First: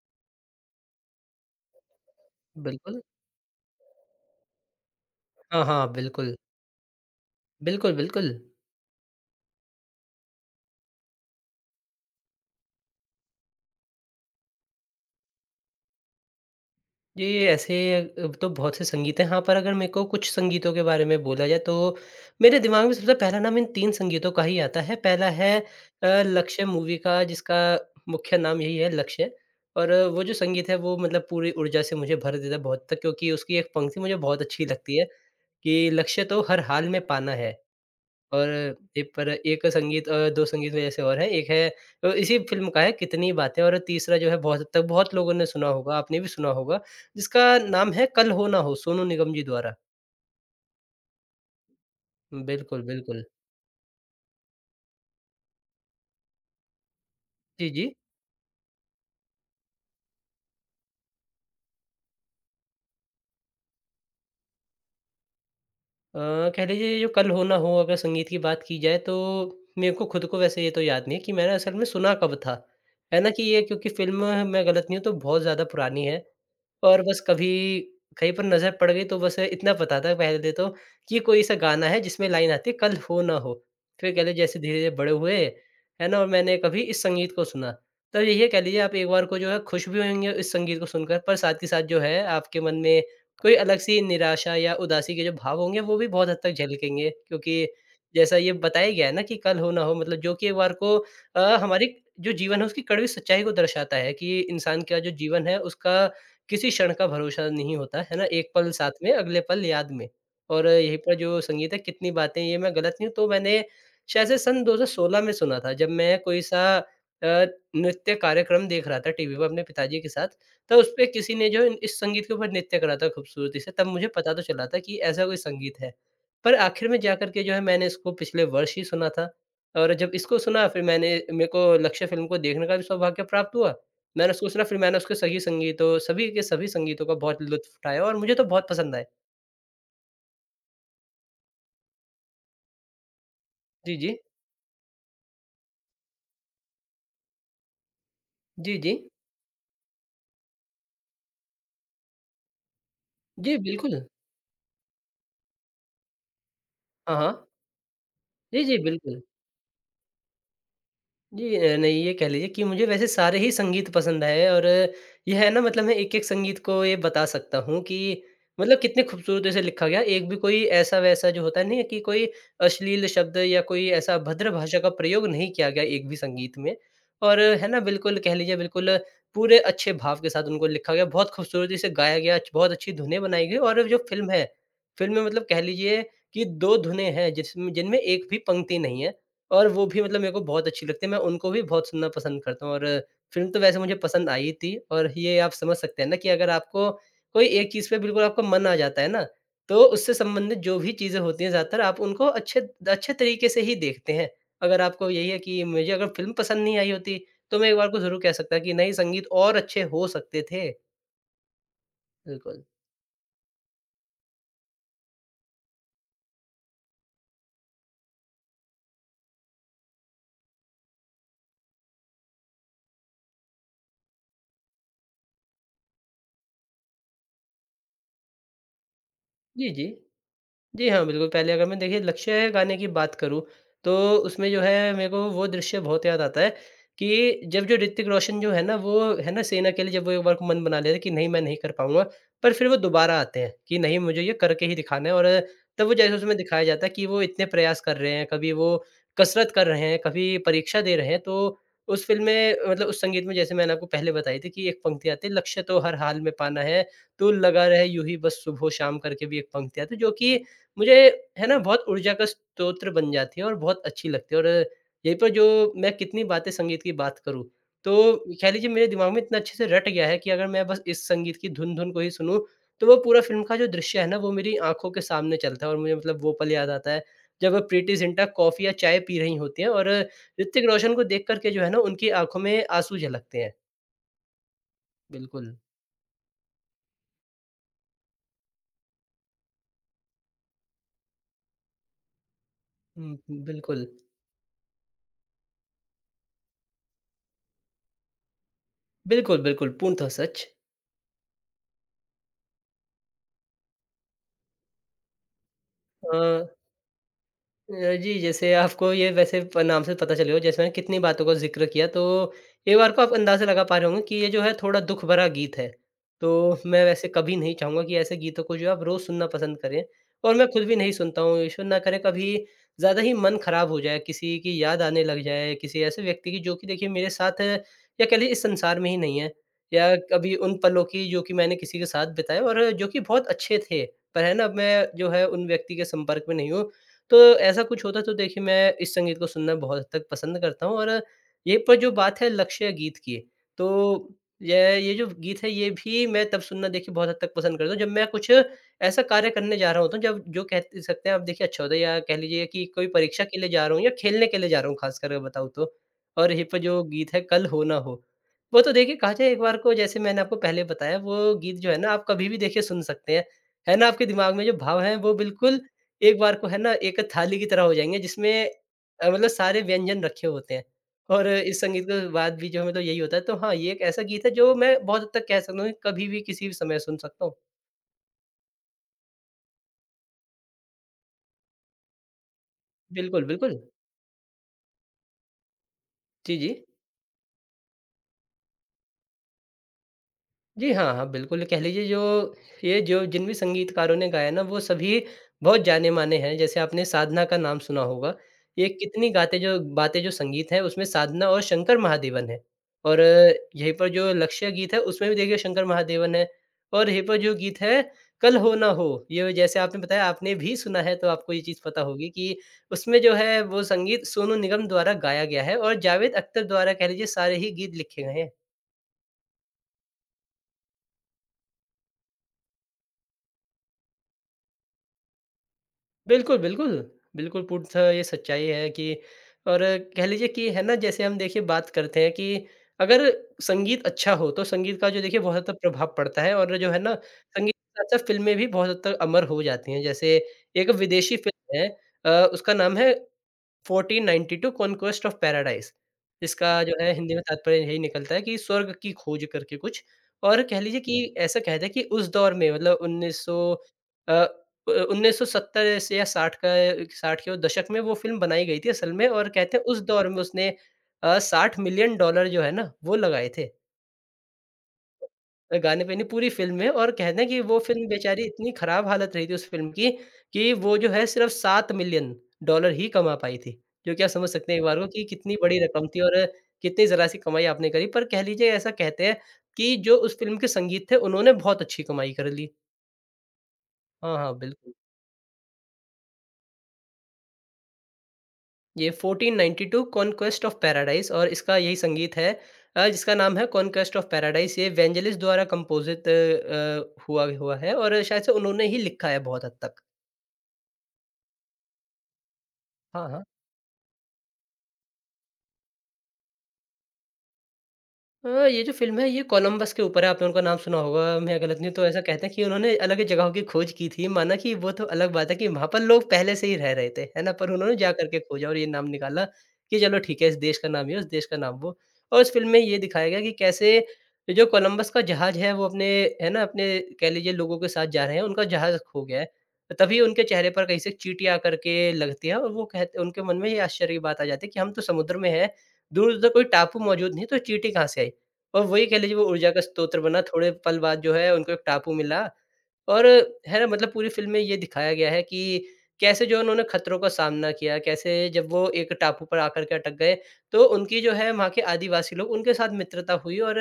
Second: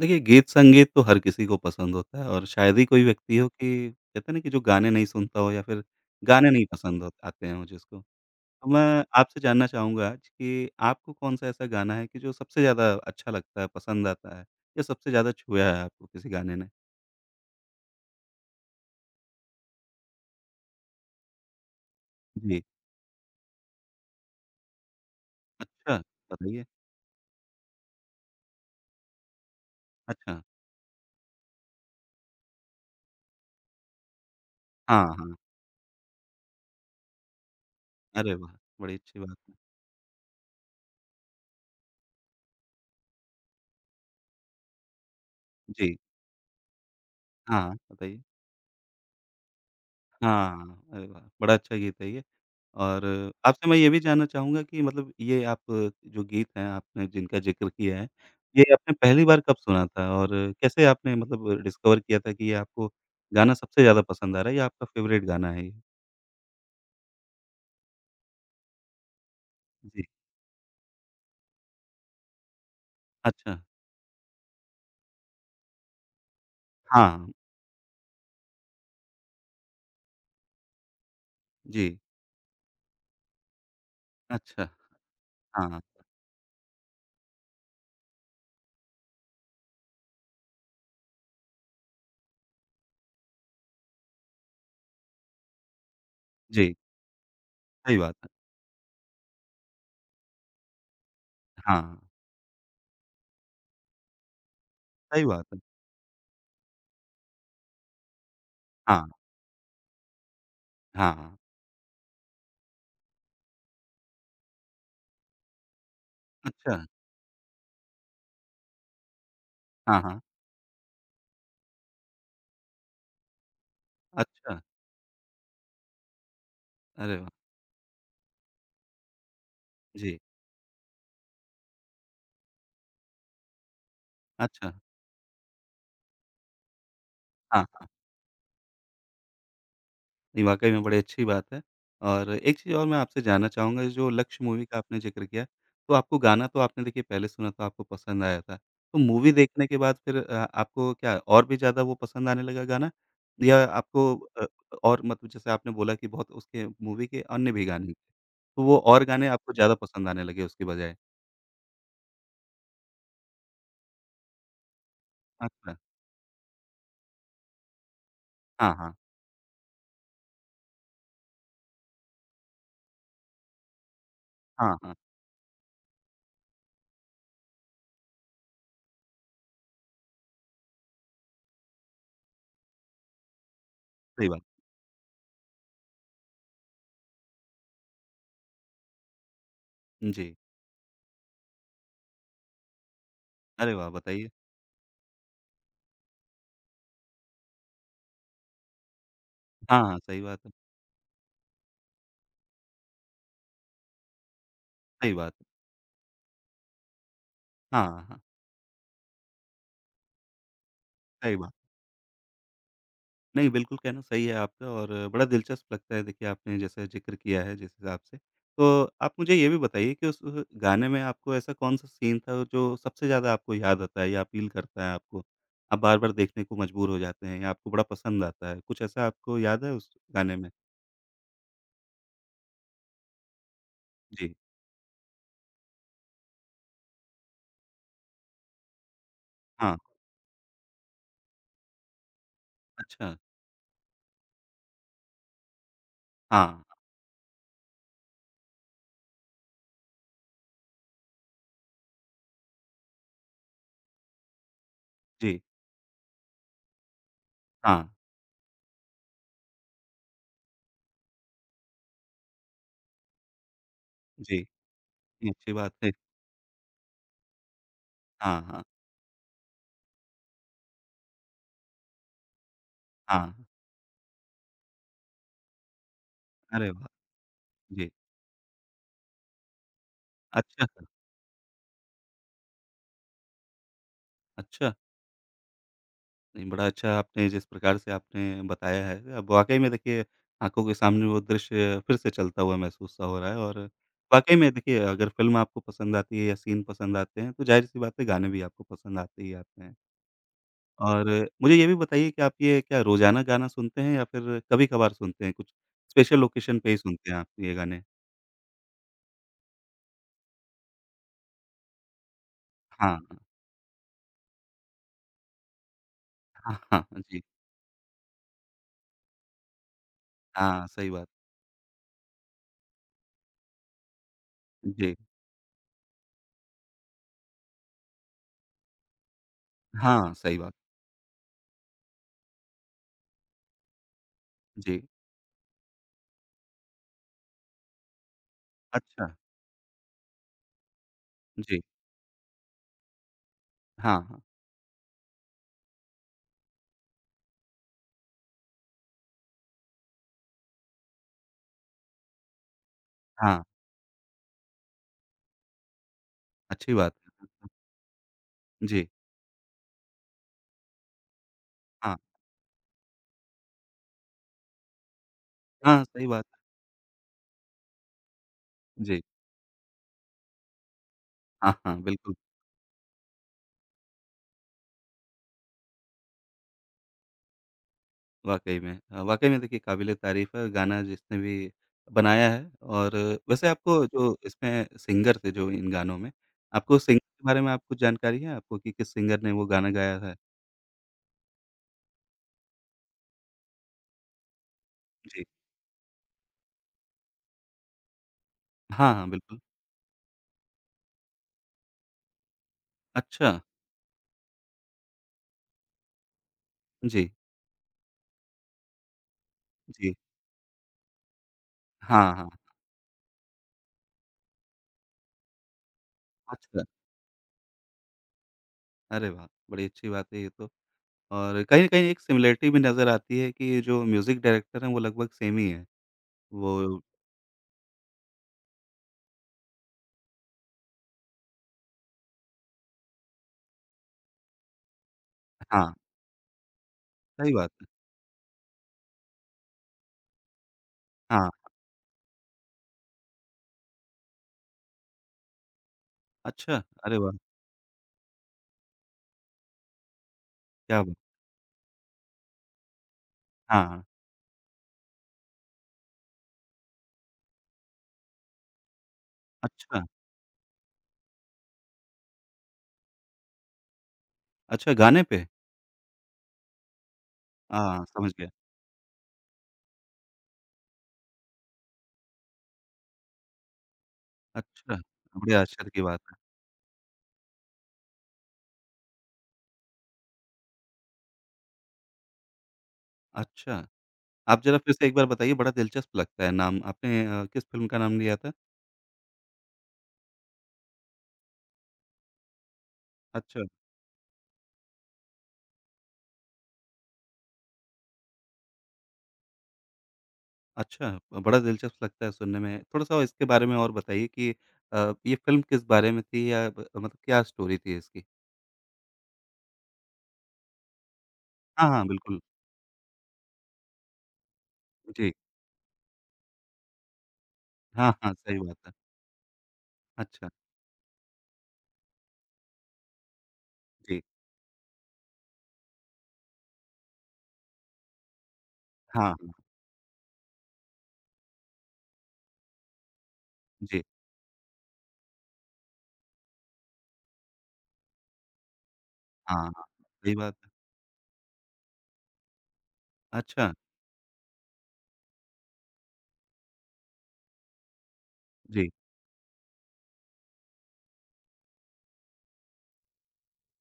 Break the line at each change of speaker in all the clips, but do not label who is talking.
देखिए, गीत-संगीत तो हर किसी को पसंद होता है और शायद ही
बिल्कुल।
कोई व्यक्ति हो कि कहते हैं ना कि जो गाने नहीं सुनता हो या
हाँ,
फिर
हाँ, बिल्कुल।
गाने नहीं पसंद हो आते हों
बिल्कुल,
जिसको।
बिल्कुल।
तो मैं आपसे जानना चाहूँगा आज कि आपको कौन-सा ऐसा गाना है कि जो सबसे ज़्यादा अच्छा लगता है, पसंद आता है या सबसे ज़्यादा छुआ है आपको किसी गाने ने?
ये ये ऐसे तो बहुत से संगीत हैं। हाँ, पर अगर मेरे को कुछ संगीतों के बारे में बोला जाए तो मेरे
जी।
दिमाग में सबसे पहला नाम इन 3 संगीतों का ही आता है। पहला है
अच्छा,
लक्ष्य
बताइए।
मूवी का, जिसका मुख्य नाम यही है लक्ष्य। और वो जो
अच्छा।
संगीत है वो मतलब पूरी ऊर्जा से मुझे भर देता है बहुत तक, क्योंकि उसकी एक पंक्ति मुझे बहुत अच्छी लगती है
हाँ, हाँ।
कि लक्ष्य तो हर हाल में पाना है।
अरे
और
वाह! बड़ी
एक
अच्छी
पर
बात है।
एक संगीत, 2 संगीत में ऐसे और हैं। एक है इसी फ़िल्म का है, कितनी बातें। और तीसरा जो है बहुत हद तक बहुत लोगों ने सुना होगा,
जी।
आपने भी सुना होगा, जिसका
हाँ,
नाम है
बताइए।
कल हो ना हो, सोनू निगम जी द्वारा।
हाँ, अरे वाह! बड़ा अच्छा गीत है ये।
बिल्कुल,
और
बिल्कुल।
आपसे मैं ये भी जानना चाहूँगा कि मतलब ये आप जो गीत हैं आपने जिनका ज़िक्र
जी, जी।
किया है, ये आपने पहली बार कब सुना था और कैसे आपने मतलब डिस्कवर किया था कि ये आपको गाना सबसे ज़्यादा पसंद आ रहा है या आपका फ़ेवरेट गाना है ये?
अ, कह लीजिए जो कल हो ना हो, अगर संगीत की बात की जाए तो मेरे
जी,
को खुद को वैसे ये तो याद नहीं है कि मैंने असल में सुना कब था। है ना कि
अच्छा।
ये, क्योंकि फ़िल्म मैं गलत नहीं हूँ तो बहुत ज़्यादा पुरानी है और बस
हाँ,
कभी कहीं पर नज़र पड़ गई तो बस इतना पता था पहले तो कि ये कोई ऐसा
जी,
गाना है जिसमें लाइन आती है कल हो ना हो। फिर कह लीजिए जैसे
अच्छा,
धीरे-धीरे बड़े हुए,
हाँ,
है ना? और मैंने कभी इस संगीत को सुना। तो यही है कह लीजिए, आप एक बार को जो है खुश भी होंगे इस संगीत को सुनकर, पर साथ के साथ जो है आपके मन में कोई अलग-सी निराशा या उदासी के जो भाव होंगे, वो भी बहुत हद तक
जी,
झलकेंगे। क्योंकि
सही बात
जैसा
है।
ये बताया गया है ना कि कल हो ना हो, मतलब जो कि एक बार को
हाँ,
हमारी जो जीवन है उसकी कड़वी सच्चाई को दर्शाता है कि इंसान का जो
सही
जीवन
बात
है
है।
उसका किसी क्षण का भरोसा नहीं होता, है ना? एक पल साथ
हाँ,
में, अगले पल याद में। और यहीं पर
हाँ,
जो संगीत है कितनी बातें, ये मैं गलत नहीं हूँ तो मैंने शायद से सन 2016 में सुना था, जब मैं कोई-सा
अच्छा,
नृत्य कार्यक्रम देख रहा था टीवी पर अपने पिताजी
हाँ,
के
हाँ,
साथ। तो उसपे किसी ने जो इस संगीत के ऊपर नृत्य करा था खूबसूरती से, तब मुझे पता तो
अच्छा,
चला था कि ऐसा कोई संगीत है। पर आखिर में
अरे वाह!
जाकर के जो है मैंने इसको पिछले वर्ष ही सुना था और जब
जी,
इसको सुना, फिर मैंने, मेरे को लक्ष्य फ़िल्म को देखने का भी सौभाग्य प्राप्त हुआ। मैंने उसको सुना,
अच्छा,
फिर मैंने उसके सभी के सभी संगीतों का बहुत
हाँ।
लुत्फ़ उठाया और मुझे तो बहुत पसंद आए।
नहीं, वाक़ई में बड़ी अच्छी बात है। और एक चीज़ और मैं आपसे जानना चाहूँगा
जी,
जो
जी।
लक्ष्य मूवी का आपने ज़िक्र किया, तो आपको गाना तो आपने देखिए पहले सुना तो आपको पसंद आया था।
जी, जी।
तो मूवी देखने के बाद फिर आपको क्या और भी ज़्यादा वो पसंद आने लगा गाना?
जी,
या
बिल्कुल।
आपको अ, और मतलब जैसे आपने बोला कि बहुत उसके मूवी
हाँ,
के
हाँ।
अन्य भी गाने, तो
जी,
वो
जी,
और
बिल्कुल।
गाने आपको ज़्यादा पसंद आने लगे उसके बजाय?
जी, नहीं, ये कह लीजिए कि मुझे वैसे सारे ही संगीत पसंद आए। और ये है ना,
अच्छा।
मतलब मैं एक-एक संगीत को ये बता सकता हूँ कि
हाँ,
मतलब
हाँ।
कितने खूबसूरती से लिखा गया। एक भी कोई ऐसा-वैसा जो होता नहीं है कि कोई अश्लील शब्द या कोई ऐसा अभद्र
हाँ,
भाषा का
हाँ।
प्रयोग नहीं किया गया एक भी संगीत में। और है ना, बिल्कुल कह लीजिए, बिल्कुल पूरे अच्छे भाव के साथ उनको लिखा गया, बहुत खूबसूरती से गाया गया, बहुत अच्छी धुनें बनाई गई और जो
सही
फ़िल्म
बात।
है, फ़िल्म में मतलब कह लीजिए कि 2 धुनें हैं जिसमें जिनमें एक भी पंक्ति नहीं है। और वो भी मतलब मेरे
जी।
को बहुत अच्छी लगती है। मैं उनको भी बहुत सुनना पसंद करता हूँ और फ़िल्म तो
अरे
वैसे
वाह!
मुझे पसंद
बताइए।
आई थी। और ये आप समझ सकते हैं ना कि अगर आपको कोई एक चीज़ पे बिल्कुल आपका मन आ जाता है ना, तो
हाँ, हाँ।
उससे
सही बात है।
संबंधित जो भी चीज़ें होती हैं, ज़्यादातर आप उनको अच्छे अच्छे तरीके से ही देखते हैं। अगर आपको
सही
यही
बात
है
है।
कि मुझे अगर फ़िल्म पसंद नहीं आई होती, तो मैं एक बार को
हाँ,
ज़रूर
हाँ।
कह सकता कि नहीं, संगीत और अच्छे हो सकते थे।
सही बात।
बिल्कुल।
नहीं, बिल्कुल कहना सही है आपका और बड़ा दिलचस्प लगता है देखिए आपने जैसा ज़िक्र किया है जिस हिसाब से। तो आप मुझे ये भी बताइए कि उस गाने में आपको ऐसा कौन-सा सीन था जो सबसे ज़्यादा आपको याद आता है या अपील करता है आपको? आप बार-बार देखने को मजबूर हो जाते हैं या आपको बड़ा पसंद आता है? कुछ ऐसा आपको याद
जी,
है
जी।
उस गाने में?
जी हाँ, बिल्कुल। पहले अगर मैं देखिए लक्ष्य है गाने की बात करूँ, तो
जी,
उसमें जो है मेरे को वो दृश्य बहुत याद आता है कि जब जो ऋतिक रोशन जो है ना वो है ना सेना
हाँ,
के लिए, जब वो एक बार को मन बना लेते हैं कि नहीं, मैं नहीं कर पाऊँगा, पर फिर वो
अच्छा,
दोबारा आते हैं कि नहीं, मुझे ये करके ही दिखाना है। और तब वो जैसे उसमें
हाँ,
दिखाया जाता है कि वो इतने प्रयास कर रहे हैं, कभी वो कसरत कर रहे हैं, कभी परीक्षा दे रहे हैं। तो उस फ़िल्म में मतलब उस संगीत में जैसे मैंने आपको पहले बताई थी कि एक पंक्ति आती है
जी,
लक्ष्य तो हर हाल में पाना है, तू लगा रहे
हाँ,
यूँ ही बस सुबह शाम करके, भी एक पंक्ति आती है, जो कि मुझे है ना बहुत ऊर्जा का स्रोत बन जाती है और बहुत अच्छी लगती
जी,
है। और यहीं पर
ये
जो
अच्छी बात है।
मैं कितनी बातें संगीत की बात करूँ, तो
हाँ,
कह
हाँ,
लीजिए मेरे दिमाग में इतना अच्छे से रट गया है कि अगर मैं बस इस संगीत की धुन-धुन को ही सुनूँ, तो वो पूरा
हाँ,
फ़िल्म का जो दृश्य है ना वो मेरी आँखों के सामने चलता है और मुझे मतलब वो पल याद
अरे वाह!
आता है, जब
जी,
प्रीटि जिंटा कॉफ़ी या चाय पी रही होती हैं और
अच्छा
ऋतिक
था,
रोशन को देख कर के जो है ना उनकी आँखों में आँसू झलकते हैं।
अच्छा।
बिल्कुल।
नहीं, बड़ा अच्छा आपने जिस प्रकार से आपने बताया है, अब वाक़ई में देखिए आँखों के सामने वो दृश्य फिर से चलता हुआ महसूस सा
हुँ,
हो रहा है और
बिल्कुल।
वाक़ई में देखिए अगर फ़िल्म आपको पसंद आती है या सीन पसंद आते हैं, तो ज़ाहिर-सी बात है गाने भी आपको पसंद आते ही
बिल्कुल,
आते
बिल्कुल,
हैं।
पूर्णतः सच।
और मुझे ये भी बताइए कि आप ये क्या रोज़ाना गाना सुनते हैं या फिर कभी-कभार सुनते हैं? कुछ
अ
स्पेशल ओकेशन पे ही सुनते हैं आप ये गाने?
जी, जैसे आपको ये वैसे प नाम से पता चले हो, जैसे मैंने कितनी बातों का ज़िक्र किया, तो एक बार
हाँ,
को आप अंदाज़ा लगा पा रहे होंगे कि ये जो है थोड़ा दुःख भरा गीत है। तो
हाँ,
मैं
हाँ,
वैसे
जी।
कभी नहीं चाहूँगा कि ऐसे गीतों को जो है आप रोज़ सुनना पसंद करें और मैं खुद
हाँ,
भी
सही
नहीं
बात।
सुनता हूँ। ईश्वर ना करे कभी ज़्यादा ही मन ख़राब हो जाए, किसी की याद
जी।
आने लग जाए, किसी ऐसे व्यक्ति की जो कि देखिए मेरे साथ है, या कह लीजिए इस संसार में ही नहीं है, या
हाँ,
कभी
सही बात।
उन पलों की जो कि मैंने किसी के साथ बिताए और जो कि बहुत अच्छे थे। पर है ना, अब
जी।
मैं जो है उन व्यक्ति के संपर्क में नहीं हूँ, तो ऐसा कुछ होता तो देखिए मैं इस
अच्छा।
संगीत को सुनना बहुत हद तक पसंद करता हूँ। और ये
जी।
पर जो बात है लक्ष्य गीत की, तो
हाँ, हाँ।
ये जो गीत है ये भी मैं तब सुनना देखिए बहुत हद तक पसंद करता हूँ जब मैं कुछ ऐसा कार्य करने जा रहा होता हूँ, जब जो कह सकते हैं आप देखिए अच्छा होता है, या कह लीजिए कि कोई परीक्षा के
हाँ,
लिए जा रहा हूँ या खेलने के लिए जा रहा हूँ खास कर बताऊँ तो। और ये पर
अच्छी
जो
बात
गीत है कल
है।
हो ना हो, वो तो
जी।
देखिए कहा जाए एक बार को जैसे मैंने आपको पहले बताया, वो गीत जो है ना
हाँ,
आप कभी भी देखिए सुन सकते हैं। है ना, आपके दिमाग में जो भाव है वो बिल्कुल
हाँ, सही
एक
बात
बार
है।
को है ना एक थाली की तरह हो जाएँगे जिसमें
जी।
मतलब सारे व्यंजन रखे होते हैं और
हाँ,
इस
हाँ,
संगीत के
बिल्कुल,
बाद भी जो है मतलब यही होता है। तो हाँ, ये एक ऐसा गीत है जो मैं बहुत हद तक कह सकता हूँ कि कभी भी किसी भी समय सुन सकता हूँ।
वाक़ई में। वाक़ई में देखिए काबिल-ए-तारीफ़ है गाना जिसने भी बनाया है। और
बिल्कुल,
वैसे
बिल्कुल।
आपको जो इसमें सिंगर थे जो इन गानों में,
जी, जी।
आपको सिंगर के बारे में आपको कुछ जानकारी है आपको कि किस सिंगर ने वो गाना गाया है?
जी, हाँ, हाँ, बिल्कुल कह लीजिए जो ये जो जिन भी संगीतकारों ने गाया ना वो सभी
जी।
बहुत जाने-माने हैं। जैसे आपने साधना का नाम सुना होगा। ये
हाँ, हाँ,
कितनी गाते
बिल्कुल।
जो बातें जो संगीत है उसमें साधना और शंकर महादेवन है। और
अच्छा!
यहीं पर जो लक्ष्य गीत है उसमें भी देखिए शंकर महादेवन है। और यहीं
जी,
पर जो गीत है कल हो ना हो, ये जैसे आपने
जी।
बताया आपने भी सुना है तो आपको ये चीज़ पता होगी
हाँ, हाँ।
कि उसमें जो है वो संगीत सोनू निगम द्वारा गाया गया है और जावेद अख्तर
अच्छा।
द्वारा कह लीजिए सारे ही गीत लिखे गए हैं।
अरे वाह! बड़ी अच्छी बात है ये तो। और कहीं न कहीं एक सिमिलैरिटी भी नज़र आती है कि जो म्यूज़िक डायरेक्टर हैं वो लगभग सेम ही हैं।
बिल्कुल, बिल्कुल।
वो
बिल्कुल, पूर्णतः ये सच्चाई है कि और कह लीजिए कि है ना, जैसे हम देखिए बात करते हैं कि अगर संगीत अच्छा हो तो संगीत का जो देखिए बहुत ज़्यादा
हाँ,
प्रभाव पड़ता है और जो है ना
सही बात
संगीत
है।
के साथ-साथ फ़िल्में भी बहुत हद तक अमर हो जाती हैं। जैसे एक विदेशी
हाँ,
फ़िल्म है, उसका नाम है 1492 कॉन्क्वेस्ट ऑफ पैराडाइस। इसका
अच्छा!
जो है
अरे वाह!
हिंदी में तात्पर्य यही निकलता है कि स्वर्ग की खोज करके कुछ। और कह लीजिए
क्या बात,
कि ऐसा कहते हैं कि उस दौर में मतलब 1900
हाँ, हाँ।
अ, अ, 1970 से या 60 के दशक में वो फ़िल्म बनाई गई थी असल में। और कहते हैं उस
अच्छा,
दौर में उसने 60 मिलियन डॉलर जो है ना, वो लगाए थे।
अच्छा गाने पे?
गाने पे नहीं, पूरी फ़िल्म है। और कहना है कि वो
हाँ,
फ़िल्म
समझ
बेचारी
गया।
इतनी ख़राब हालत रही थी उस फ़िल्म की, कि वो जो है सिर्फ़ 7 मिलियन डॉलर ही कमा पाई थी। जो कि आप समझ सकते हैं एक
अच्छा,
बार को कि
बड़े
कितनी बड़ी
आश्चर्य की
रकम थी।
बात है।
और कितनी ज़रा-सी कमाई आपने करी। पर कह लीजिए ऐसा कहते हैं कि जो उस फ़िल्म के संगीत थे उन्होंने बहुत अच्छी कमाई कर ली।
अच्छा,
हाँ, हाँ,
आप ज़रा
बिल्कुल।
फिर से एक बार बताइए बड़ा दिलचस्प लगता है नाम। आपने किस फ़िल्म का नाम लिया था?
ये 1492 कॉन्क्वेस्ट ऑफ पैराडाइज़ और इसका यही संगीत है, जिसका नाम
अच्छा,
है कॉन्क्वेस्ट ऑफ पैराडाइज़। ये वेंजेलिस द्वारा कंपोज़िट हुआ हुआ है और शायद से उन्होंने ही लिखा है बहुत हद तक।
अच्छा, बड़ा दिलचस्प लगता है सुनने में। थोड़ा-सा
हाँ, हाँ।
इसके बारे में और बताइए कि ये फ़िल्म किस बारे में थी या ब मतलब क्या स्टोरी थी इसकी?
हाँ, ये जो फ़िल्म है ये कोलंबस के ऊपर है, आपने उनका नाम सुना होगा, मैं गलत नहीं
हाँ,
हूँ तो
हाँ,
ऐसा
बिल्कुल।
कहते हैं कि उन्होंने अलग जगहों की खोज की थी, माना कि वो तो अलग
जी।
बात है कि वहाँ पर लोग पहले से ही रह रहे थे, है ना? पर उन्होंने जा
हाँ,
कर
हाँ,
के
सही
खोजा और
बात
ये
है।
नाम निकाला कि चलो ठीक है
अच्छा,
इस देश का नाम ये, उस देश का नाम वो। और उस फ़िल्म में ये दिखाया गया कि कैसे
जी।
जो कोलंबस का जहाज़ है वो अपने, है ना, अपने कह लीजिए लोगों के साथ जा रहे हैं, उनका जहाज़
हाँ,
खो गया है।
हाँ,
तभी उनके चेहरे पर कहीं से चींटी आ कर के लगती है और वो कहते उनके मन में ये
जी।
आश्चर्य की बात आ जाती है कि हम तो समुद्र में हैं, दूर-दूर तक कोई टापू मौजूद नहीं है, तो चींटी कहाँ से आई? और वही कह लीजिए वो
हाँ,
ऊर्जा का
हाँ,
स्रोत
सही
बना,
बात है।
थोड़े पल बाद जो है उनको एक टापू मिला। और
अच्छा,
है ना मतलब पूरी फ़िल्म में ये दिखाया गया है कि कैसे जो उन्होंने खतरों का सामना किया, कैसे जब वो
जी,
एक टापू पर आकर के अटक गए, तो उनकी जो है वहाँ के आदिवासी लोग उनके साथ मित्रता हुई और,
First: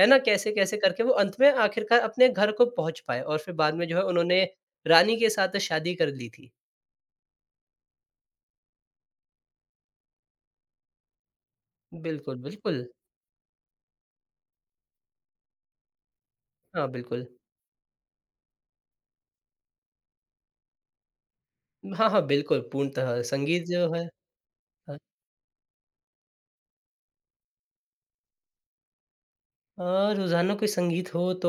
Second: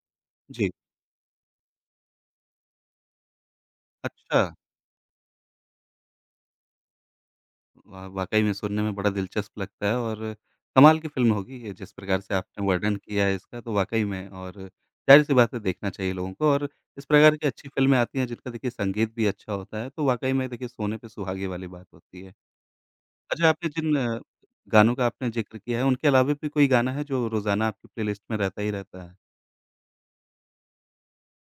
है ना,
जी।
कैसे-कैसे करके वो अंत में आखिरकार अपने घर को पहुँच पाए और फिर बाद में जो है
अच्छा।
उन्होंने रानी के साथ शादी कर ली थी।
वा वाक़ई में सुनने में बड़ा दिलचस्प लगता है और कमाल की फ़िल्म होगी ये जिस प्रकार से
बिल्कुल,
आपने
बिल्कुल।
वर्णन किया है इसका तो वाक़ई में। और ज़ाहिर-सी बात है देखना चाहिए लोगों को और
हाँ,
इस
बिल्कुल।
प्रकार की अच्छी फ़िल्में आती हैं जिनका देखिए संगीत भी अच्छा होता है, तो वाक़ई में देखिए सोने पे सुहागे वाली बात
हाँ, हाँ,
होती है।
बिल्कुल, पूर्णतः
अच्छा
संगीत
आपने
जो
जिन
है।
गानों
हाँ।
का आपने ज़िक्र किया है उनके अलावा भी कोई गाना है जो रोज़ाना आपकी प्लेलिस्ट में रहता ही रहता है?
अ, रोज़ाना कोई संगीत हो तो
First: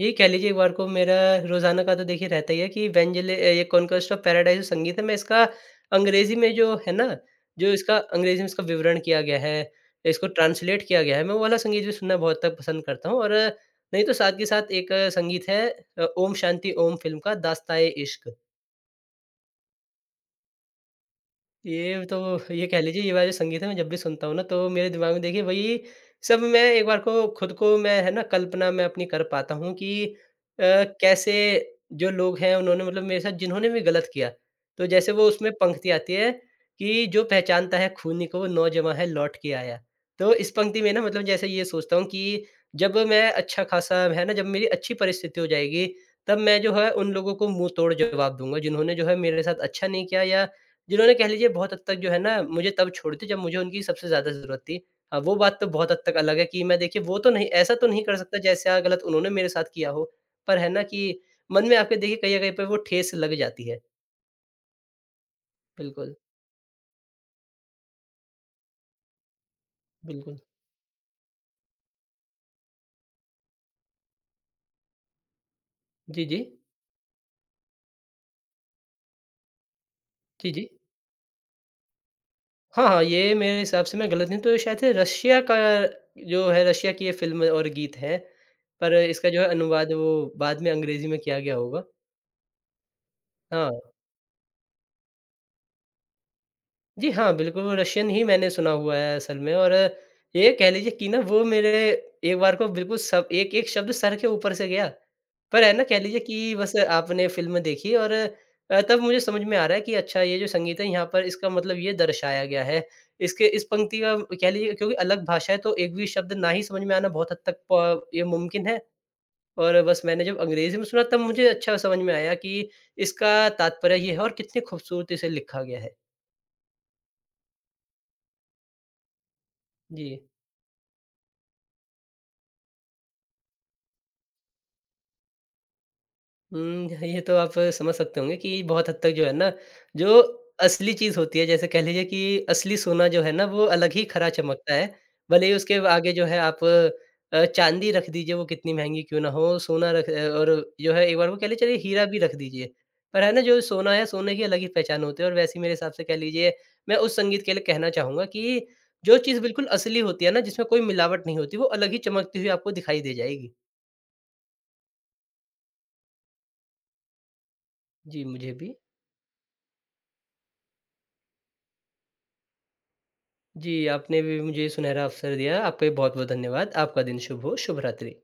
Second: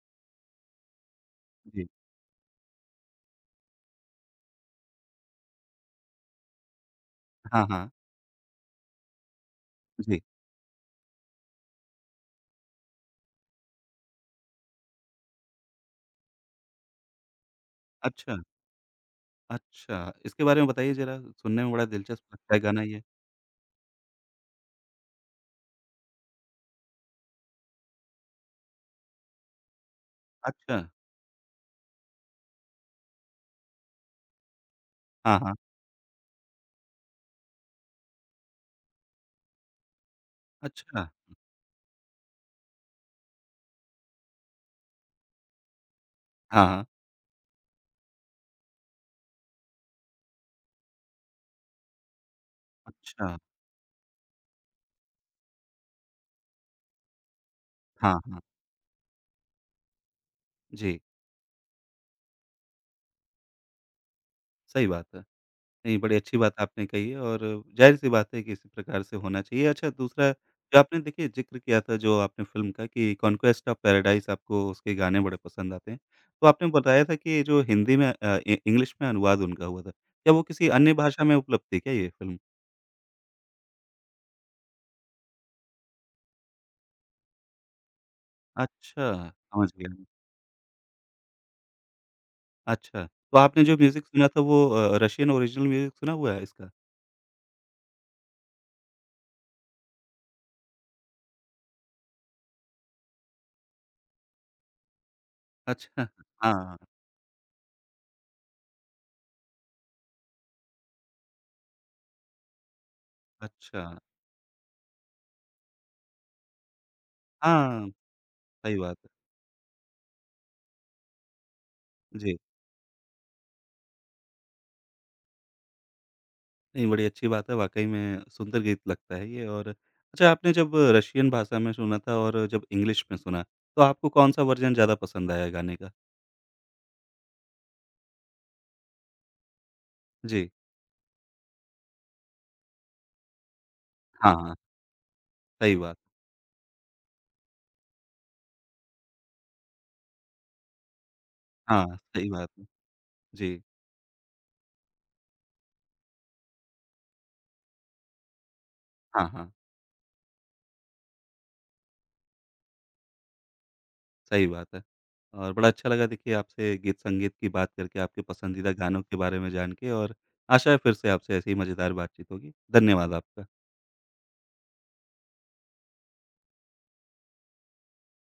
यही कह लीजिए एक बार को मेरा रोज़ाना
जी।
का तो देखिए रहता ही है कि ये कॉन्क्वेस्ट ऑफ पैराडाइज़ जो संगीत है मैं इसका अंग्रेज़ी में जो है ना,
हाँ,
जो
हाँ।
इसका अंग्रेज़ी में इसका विवरण किया गया है,
जी।
इसको ट्रांसलेट किया गया है, मैं वो वाला संगीत भी सुनना बहुत तक पसंद करता हूँ और नहीं तो साथ के साथ एक संगीत है ओम शांति ओम फ़िल्म का दास्ताए इश्क।
अच्छा, अच्छा इसके बारे में बताइए ज़रा सुनने में बड़ा
ये तो
दिलचस्प लगता है
ये कह
गाना
लीजिए
ये।
ये वाला जो संगीत है मैं जब भी सुनता हूँ ना तो मेरे दिमाग में देखिए वही सब मैं एक बार को खुद को मैं है ना कल्पना मैं अपनी कर पाता हूँ कि
अच्छा।
कैसे जो लोग हैं उन्होंने मतलब मेरे साथ जिन्होंने भी गलत किया तो जैसे वो
हाँ,
उसमें
हाँ।
पंक्ति आती है कि जो पहचानता है खूनी को वो नौजवां है लौट के आया। तो इस पंक्ति में ना
अच्छा।
मतलब जैसे ये सोचता हूँ कि जब मैं अच्छा खासा है ना जब मेरी अच्छी परिस्थिति हो जाएगी तब मैं
हाँ,
जो
हाँ।
है उन लोगों को मुंह तोड़ जवाब दूंगा जिन्होंने जो है मेरे साथ अच्छा नहीं किया या जिन्होंने कह लीजिए बहुत हद तक जो है ना, मुझे तब छोड़ी थी
अच्छा,
जब मुझे उनकी सबसे ज़्यादा ज़रूरत थी। हाँ, वो बात तो बहुत हद तक अलग है कि मैं देखिए वो तो नहीं ऐसा तो नहीं कर
हाँ,
सकता
हाँ।
जैसा गलत उन्होंने मेरे साथ किया हो। पर है ना
जी,
कि मन में आपके देखिए कहीं न कहीं पे वो ठेस लग जाती है।
सही बात है। नहीं,
बिल्कुल,
बड़ी अच्छी बात आपने कही है और ज़ाहिर-सी बात है कि इसी प्रकार से होना चाहिए। अच्छा दूसरा
बिल्कुल।
जो आपने देखिए ज़िक्र किया था जो आपने फ़िल्म का कि कॉन्क्वेस्ट ऑफ पैराडाइज़ आपको उसके गाने बड़े पसंद आते हैं।
जी, जी।
तो आपने बताया था कि जो हिंदी में अ, इ इंग्लिश में अनुवाद उनका हुआ था। क्या वो
जी,
किसी
जी।
अन्य भाषा में उपलब्ध थी क्या ये फ़िल्म?
हाँ, हाँ, ये मेरे हिसाब से मैं गलत नहीं हूँ तो ये शायद से रशिया का जो है रशिया की ये फ़िल्म और गीत है। पर
अच्छा,
इसका जो है
समझ गया
अनुवाद
मैं।
वो बाद में अंग्रेज़ी में किया गया होगा।
अच्छा, तो आपने जो
हाँ।
म्यूज़िक सुना था वो रशियन ओरिजिनल म्यूज़िक सुना हुआ है इसका?
जी हाँ, बिल्कुल, वो रशियन ही मैंने सुना हुआ है असल में और ये कह लीजिए कि ना वो मेरे एक बार को बिल्कुल सब एक-एक शब्द सर के ऊपर से गया। पर है ना कह
अच्छा,
लीजिए कि बस
हाँ,
आपने फ़िल्म देखी और तब मुझे समझ में आ रहा है कि अच्छा ये जो संगीत है यहाँ पर इसका मतलब ये दर्शाया गया है। इसके इस
अच्छा।
पंक्ति का कह लीजिए क्योंकि अलग भाषा है तो एक भी शब्द ना ही समझ में आना बहुत हद तक
हाँ,
प ये मुमकिन
सही
है।
बात है।
और बस मैंने जब अंग्रेज़ी में सुना तब मुझे अच्छा समझ में आया
जी।
कि इसका तात्पर्य ये है और कितनी खूबसूरती से लिखा गया है।
नहीं, बड़ी अच्छी बात है, वाक़ई में सुंदर गीत लगता है ये। और
जी।
अच्छा आपने जब रशियन भाषा में सुना था और जब इंग्लिश में सुना, तो आपको कौन-सा वर्ज़न ज़्यादा पसंद आया गाने का?
हुँ, ये तो आप समझ सकते होंगे कि बहुत हद तक जो है ना, जो
जी।
असली चीज़ होती है, जैसे कह लीजिए कि असली सोना जो है ना, वो अलग ही खरा
हाँ, हाँ,
चमकता है। भले ही उसके
सही बात।
आगे जो है आप चाँदी रख दीजिए, वो कितनी महँगी क्यों ना हो, सोना रख और जो है एक बार वो कह लीजिए चलिए
हाँ,
हीरा भी
सही
रख
बात है।
दीजिए। पर है ना, जो
जी।
सोना है, सोने की अलग ही पहचान होती है और वैसे ही मेरे हिसाब से कह लीजिए, मैं उस संगीत के लिए कहना चाहूँगा कि जो
हाँ,
चीज़
हाँ,
बिल्कुल असली होती है ना, जिसमें कोई मिलावट नहीं होती, वो अलग ही चमकती हुई आपको दिखाई दे जाएगी।
सही बात है। और बड़ा अच्छा लगा देखिए आपसे गीत संगीत की बात करके, आपके
जी, मुझे
पसंदीदा
भी।
गानों के बारे में जान के और आशा है फिर से आपसे ऐसी ही मज़ेदार बातचीत होगी। धन्यवाद आपका।
जी, आपने भी मुझे सुनहरा अवसर दिया। आपका भी बहुत-बहुत धन्यवाद। आपका दिन शुभ हो। शुभ रात्रि।